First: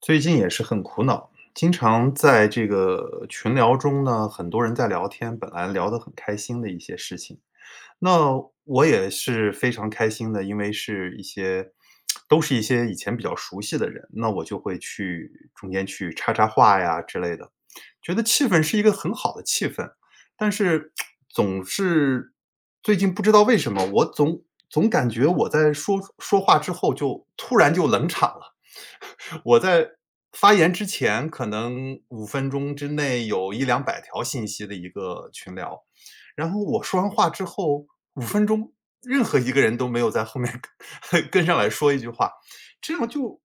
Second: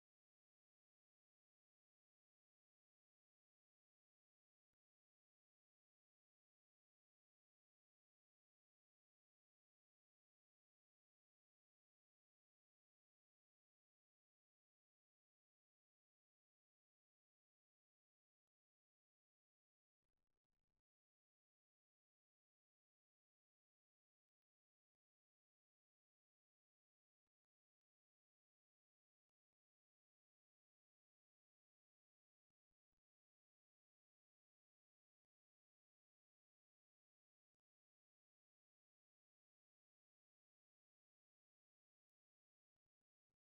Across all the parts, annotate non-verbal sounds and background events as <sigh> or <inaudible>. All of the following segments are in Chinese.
最近也是很苦恼，经常在这个群聊中呢，很多人在聊天，本来聊得很开心的一些事情，那我也是非常开心的，因为是一些都是一些以前比较熟悉的人，那我就会去中间去插插话呀之类的，觉得气氛是一个很好的气氛，但是最近不知道为什么，我总感觉我在说话之后就突然就冷场了。我在发言之前，可能五分钟之内有一两百条信息的一个群聊，然后我说完话之后五分钟，任何一个人都没有在后面 <laughs> 跟上来说一句话，这样就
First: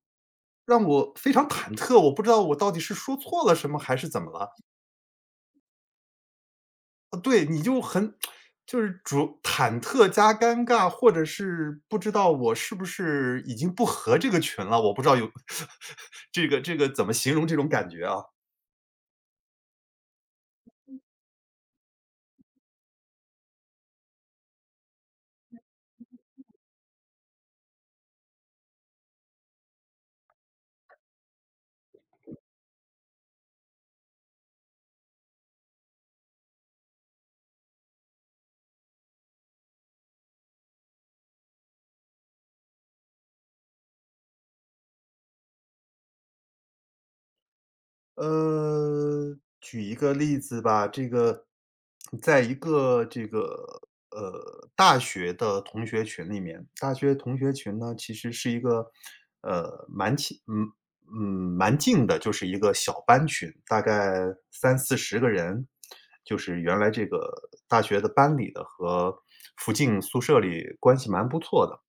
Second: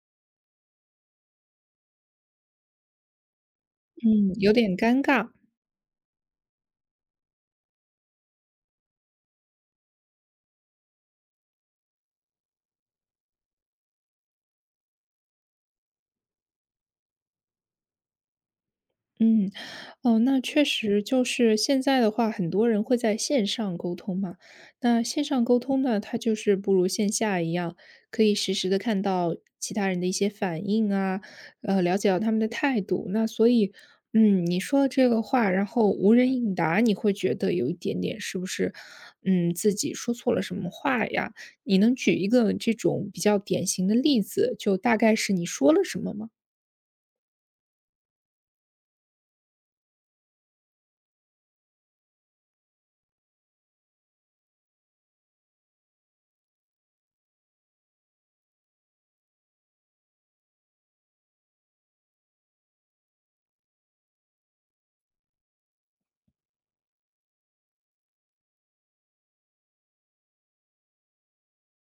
让我非常忐忑，我不知道我到底是说错了什么还是怎么嗯，了。有点尴尬。对，你就很就是主忐忑加尴尬，或者是不知道我是不是已经不合这个群了，我不知道有 <laughs> 这个怎么形容这种感觉啊。嗯，哦，那确实就是现在的话，很多人会在线上沟通嘛。那线上沟通呢，它就是不如线下一样，可以实时的看到其他人的一些反应啊，了解到他们的态度。那所以，嗯，你说的这个话，然后无人应答，你会觉得有一点点是不是，嗯，自己说错了什么话呀？你能举一个这种比较典型的例子，就大概是你说了什么吗？举一个例子吧，在一个大学的同学群里面，大学同学群呢，其实是一个，呃，蛮亲嗯，嗯，蛮近的，就是一个小班群，大概三四十个人，就是原来这个大学的班里的和附近宿舍里关系蛮不错的，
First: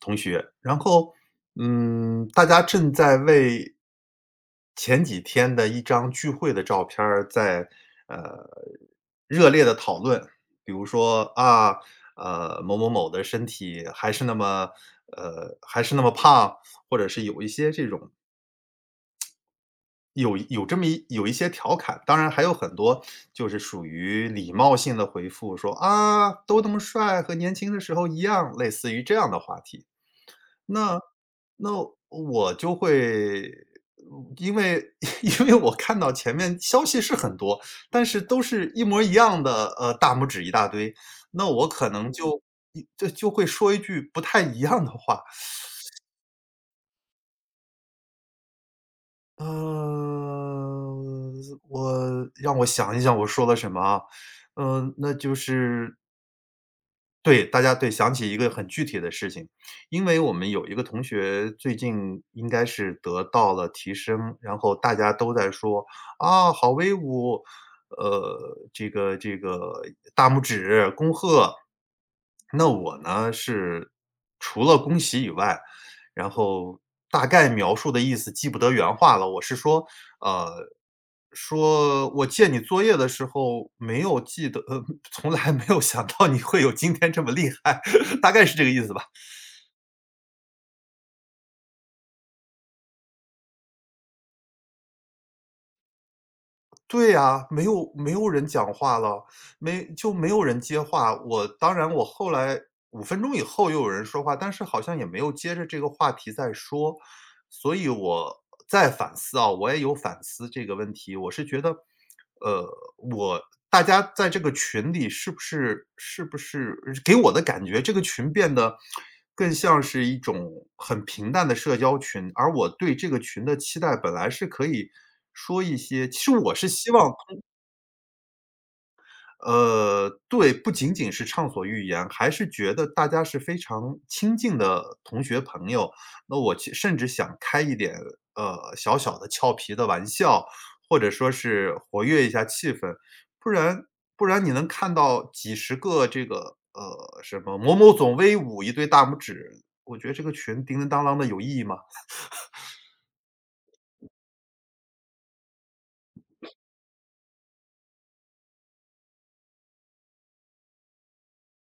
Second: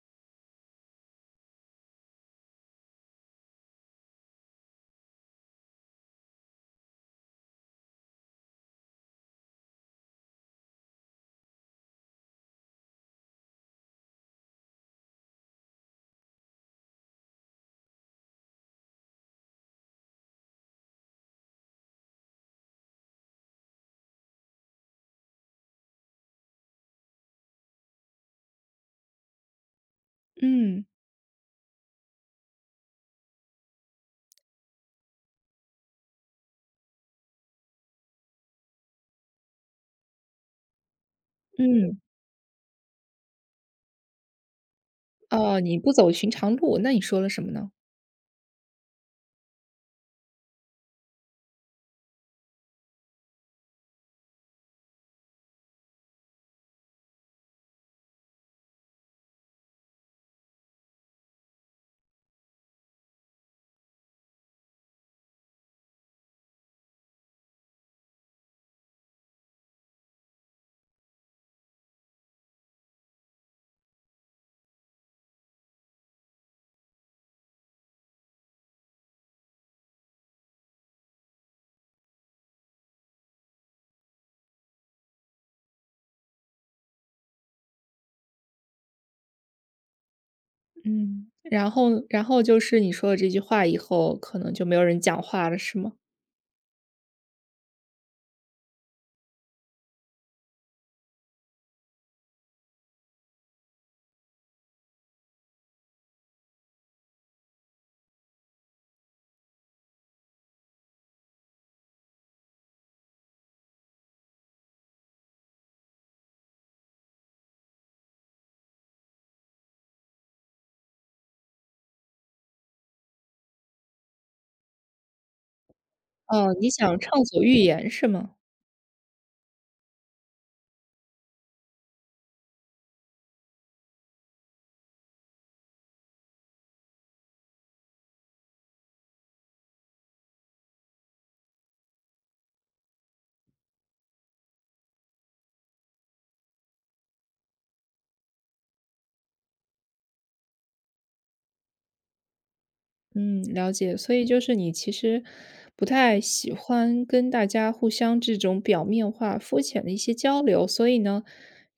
同学，然后，大家正在为前几天的一张聚会的照片儿在，呃，热烈的讨论。比如说，啊，某某某的身体还是那么胖，或者是有一些这种有有这么一有一些调侃。当然还有很多就是属于礼貌性的回复，说："啊，都那么帅，和年轻的时候一样。"类似于这样的话题。嗯。那那我就会嗯因为 <laughs> 因为我看到前面消息是很多，但是都是一模一样的，大拇指一大堆，那我可嗯，能就会说一句不太一样的话。哦，你不走寻常路，那你说了什么呢？呃，让我想一想我说了什么啊。那就是对，大家对，想起一个很具体的事情，因为我们有一个同学最近应该是得到了提升，然后大家都在说："啊，好威武！"这个大拇指恭贺。那我呢，是除了恭喜以外，然后大概描述的意思记不得原话了，我是说，呃，说我借你作业的时候没有记得<laughs> 从来没有想到你会有今天这么厉害，<laughs> 大概是这个意思吧。嗯，然后就是你说了这句话以后，可能就没有人讲话了，是吗？对呀，没有人讲话了，没就没有人接话。我当然后来五分钟以后又有人说话，但是好像也没有接着这个话题再说。所以我在反思啊，我也有反思这个问题，我是觉得呃，我大家在这个群里是不是给我的感觉，这个群变得更像是一种很平淡的社交群，而我对这个群的期待本来是可以说一些其实哦，我是你希想望畅所欲言是吗？对，不仅仅是畅所欲言，还是觉得大家是非常亲近的同学朋友。那我甚至想开一点，小小的俏皮的玩笑，或者说是活跃一下气氛。不然不然你能看到几十个这个，什么某某总威武，一堆大拇指，我觉得这个群叮叮当当的有意义吗？嗯，了解。所以就是你其实不太喜欢跟大家互相这种表面化、肤浅的一些交流，所以呢，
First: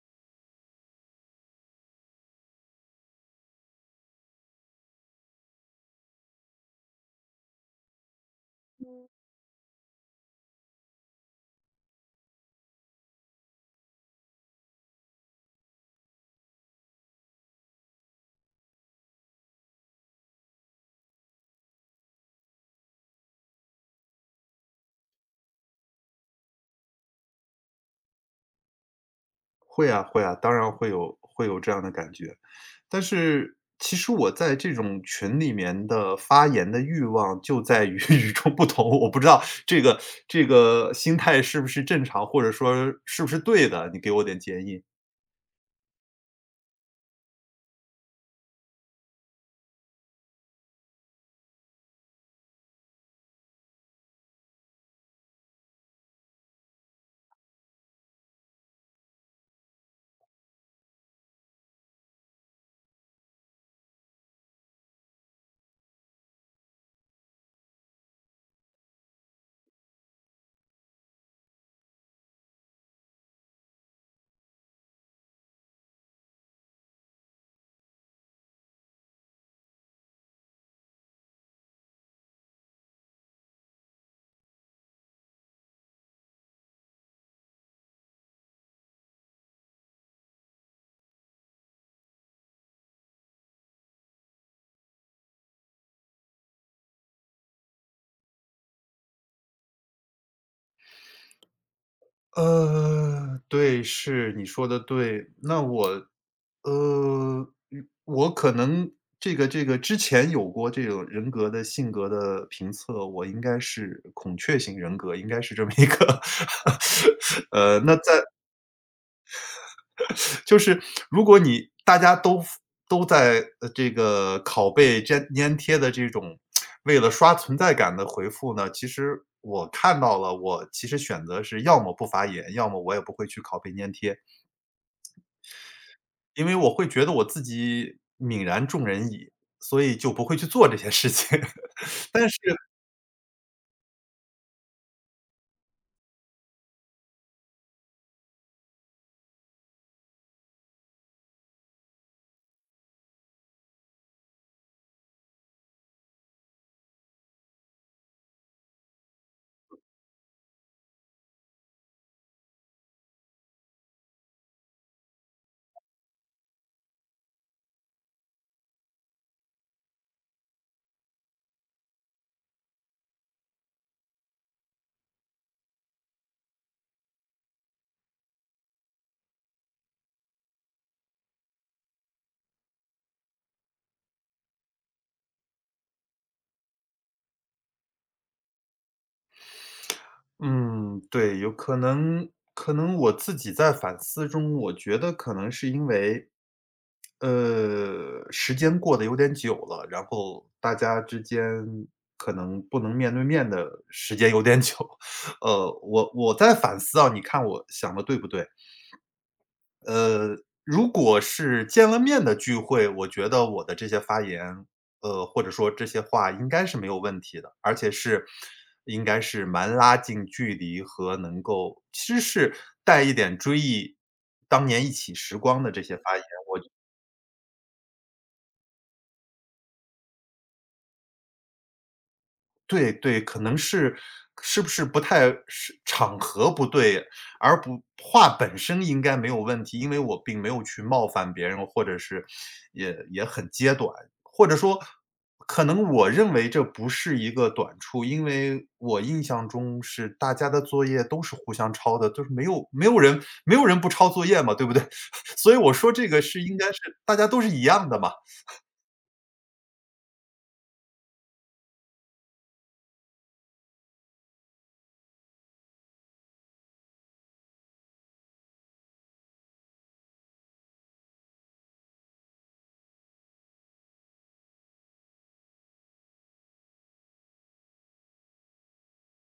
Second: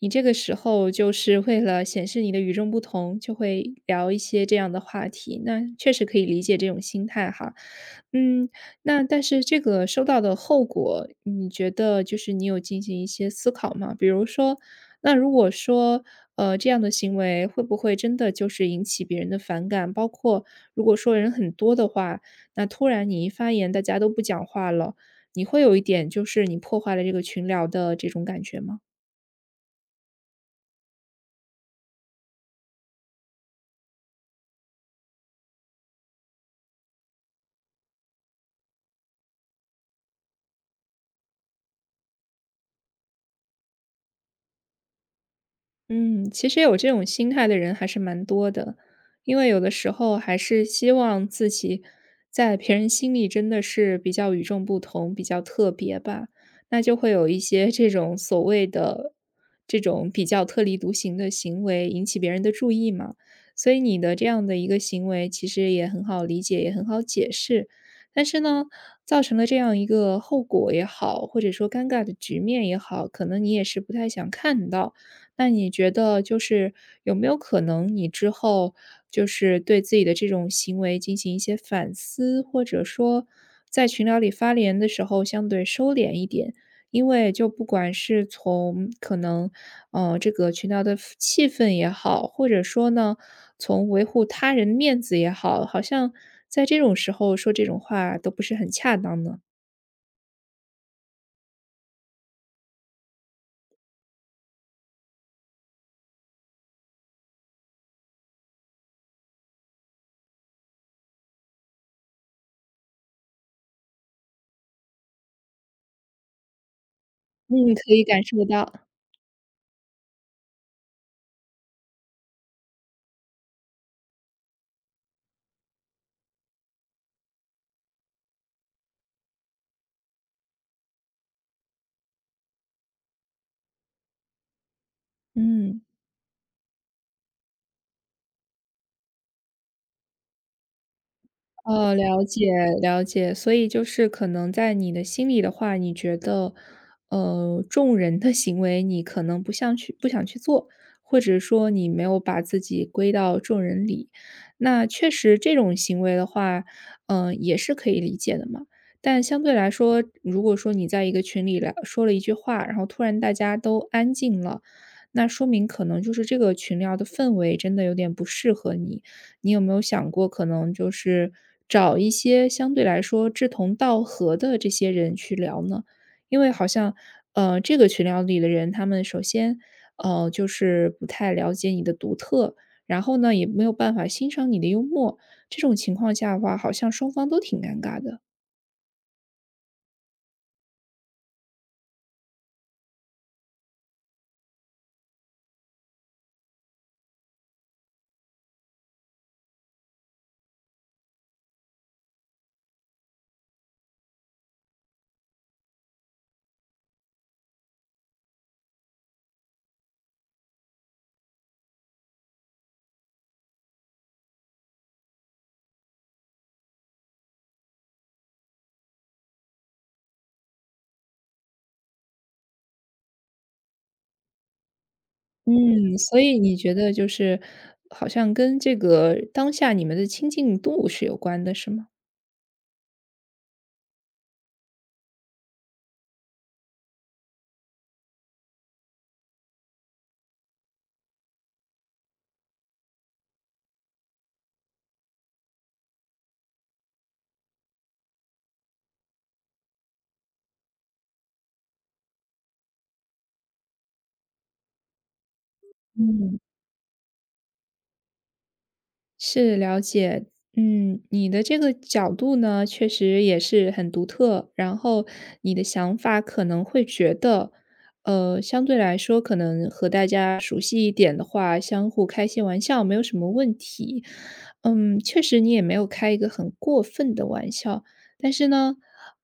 你这个时候就是为了显示你的与众不同，就会聊一些这样的话题。那确实可以理解这种心态哈。嗯，那但是这个收到的后果，你觉得就是你有进行一些思考吗？比如说，那如果说，这样的行为会不会真的就是引起别人的反感？包括如果说人很多的话，那突然你一发言，大家都不讲话了，你会有一点就是你破坏了这个群聊的这种感觉吗？会啊会啊，当然会有这样的感觉。但是其实我在这种群里面的发言的欲望就在于 <laughs> 与众不同，我不知道这个心态是不是正常，或者说是不是对的，你给我点建议。嗯，其实有这种心态的人还是蛮多的，因为有的时候还是希望自己在别人心里真的是比较与众不同、比较特别吧，那就会有一些这种所谓的这种比较特立独行的行为引起别人的注意嘛。所以你的这样的一个行为其实也很好理解，也很好解释，但是呢，造成了这样一个后果也好，或者说尴尬的局面也好，可能你也是不太想看到。那你觉得就是有没有可能你之后就是对自己的这种行为进行一些反思，或者说在群聊里发言的时候相对收敛一点？因为就不管是从可能，这个群聊的氛气氛也好，或者说呢，从维护他人面子也好，好像在这种时候说这种话都不是很恰当呢。对，是，你说的对。那我呃，嗯我可能这个之前有过这种人格的性格的评测，我应该是孔雀型人格，应该是这么一个 <laughs> 嗯，可那以感在受到，就是如果大家都在，这个拷贝粘贴的这种为了刷存在感的回复呢，其实我看到了，我其实选择是要么不发言，要么我也不会去拷贝粘贴。嗯。因为我会觉得我自己泯然众人矣，所以就不会去做这些事情。哦，<laughs> 了但是解了解。所以就是可能在你的心里的话，你觉得，众人的行为你可能不想去做，或者说你没有把自己归到众人里。那确实这种行为的话，嗯，也是可以理解的嘛。但相对来说，如果说你在一个群里来说了一句话，然后突然大家都安静了，那说明可能就是这个群聊的氛围真的有点不适合你。你有没有想过，可能就是找一些相对来说志同道合的这些人去聊呢？因为好像，这个群聊里的人，他们首先，就是不太了解你的独特，然后呢，也没有办法欣赏你的幽默。这种情况下的话，好像双方都挺尴尬的。嗯，对，有可能我自己在反思中，我觉得可能是因为，时间过得有点久了，然后大家之间可能不能面对面的时间有点久。<laughs> 我在反思啊，你看我想的对不对？呃，如果是见了面的聚会，我觉得我的这些发言，或者说这些话应该是没有问题的，而且是应该是蛮拉近距离和能够其实是带一点追忆当年一起时光的这嗯，些发所言。以你觉得就是好像跟这个当下你们的亲近度是有关的，是吗？对对，可能是不是不太是场合不对，而不话本身应该没有问题，因为我并没有去冒犯别人，或者是也很揭短，或者说可能我认为这不是一个短处，因为我印象中是大家的作业都是互相抄的，就是没有人不抄作业嘛，对不对？<laughs> 所以我说这个嗯。是应该是大家都是一样的嘛。是，了解。嗯，你的这个角度呢，确实也是很独特。然后你的想法可能会觉得，相对来说，可能和大家熟悉一点的话，相互开些玩笑没有什么问题。嗯，确实你也没有开一个很过分的玩笑，但是呢，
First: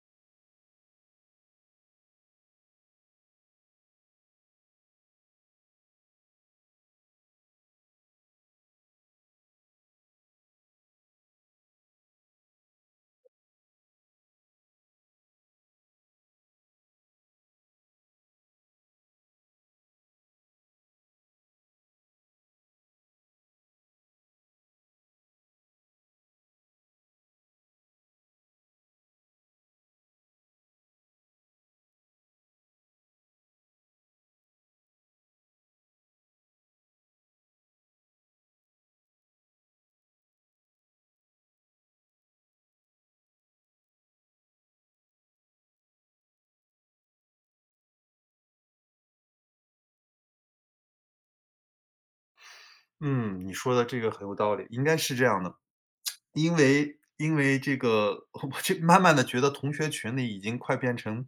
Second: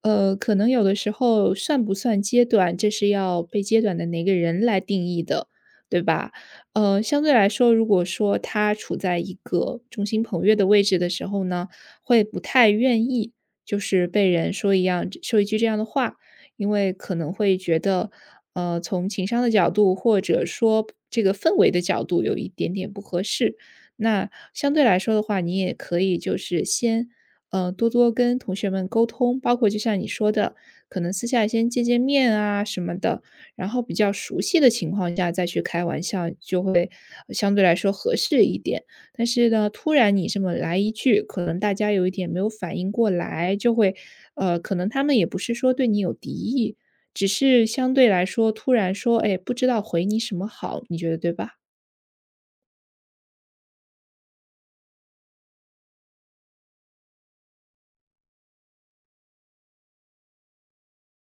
可能有的时候算不算揭短，这是要被揭短的哪个人来定义的，对吧？相对来说，如果说他处在一个众星捧月的位置的时候呢，会不太愿意，就是被人说一句这样的话，因为可能会觉得，从情商的角度，或者说这个氛围的角度，有一点点不合适。那相对来说的话，你也可以就是先，多多跟同学们沟通，包括就像你说的，可能私下先见见面啊什么的，然后比较熟悉的情况下再去开玩笑，就会相对来说合适一点。但是呢，突然你这么来一句，可能大家有一点没有反应过来，就会，可能他们也不是说对你有敌意，只是相对来说突然说，哎，不知道回你什么好，你觉得对吧？嗯，你说的这个很有道理，应该是这样的。因为这个，<laughs> 我这慢慢的觉得同学群里已经快变成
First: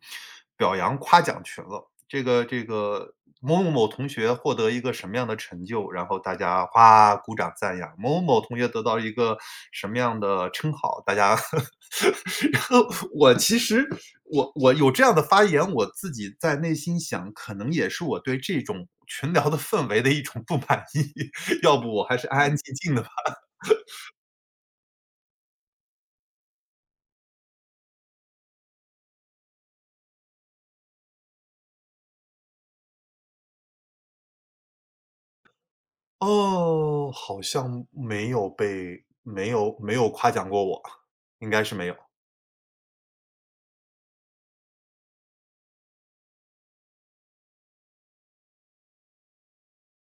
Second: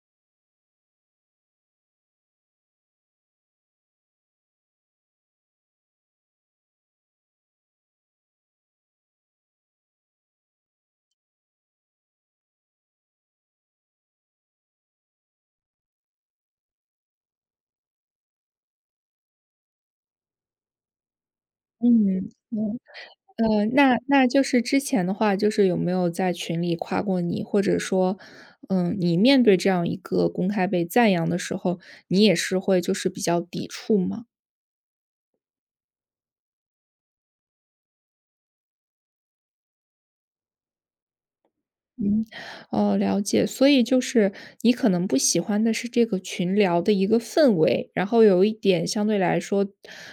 表扬夸奖群了。这个某某某同学获得一个什么样的成就，然后大家哗鼓掌赞扬；某某某同学得到一个什么样的称号，大家 <laughs> 然后其实我有这样的发言，我自己在内心想，可能也是我对这种群聊的氛围的一种不满意，<laughs> 要不我还是嗯，安安静静的。那就是之前的话，就是有没有在群里夸过你，或者说，嗯，你面对这样一个公开被赞扬的时候，你也是会就是比较抵触吗？哦，好像没有被没有没有夸奖过我，应该是没有。嗯，哦，了解。所以就是你可能不喜欢的是这个群聊的一个氛围，然后有一点相对来说，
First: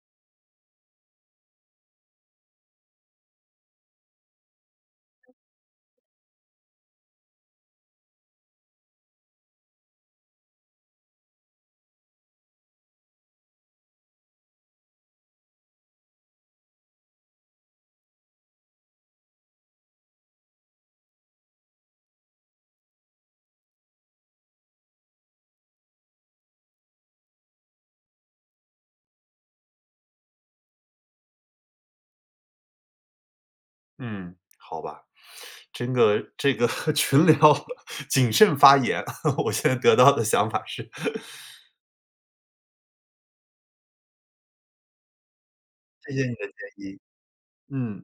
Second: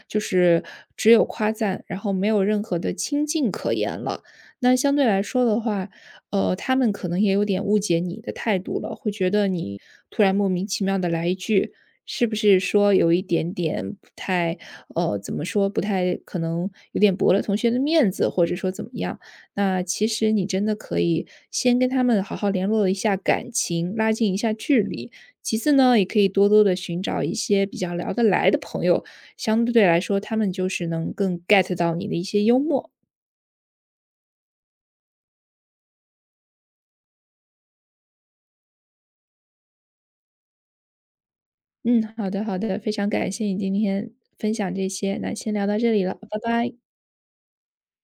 就是只有夸赞，然后没有任何的亲近可言了。那相对来说的话，他们可能也有点误解你的态度了，会觉得你突然莫名其妙的来一句，是不是说有一点点不太，怎么说，不太可能有点驳了同学的面子，或者说怎么样？那其实你真的可以先跟他们好好联络一下感情，拉近一下距离。其次呢，也可以多多的寻找一些比较聊得来的朋友，相对来说，他们就是能更 get 到你的一些幽默。嗯，好吧，真个<laughs> 群聊 <laughs> 谨慎发言，<laughs> 我现在得到的想法是，嗯，好的，好的，非常感谢你今天分享这些，那先聊到这 <laughs> 里谢了，谢你拜的建拜。议。嗯。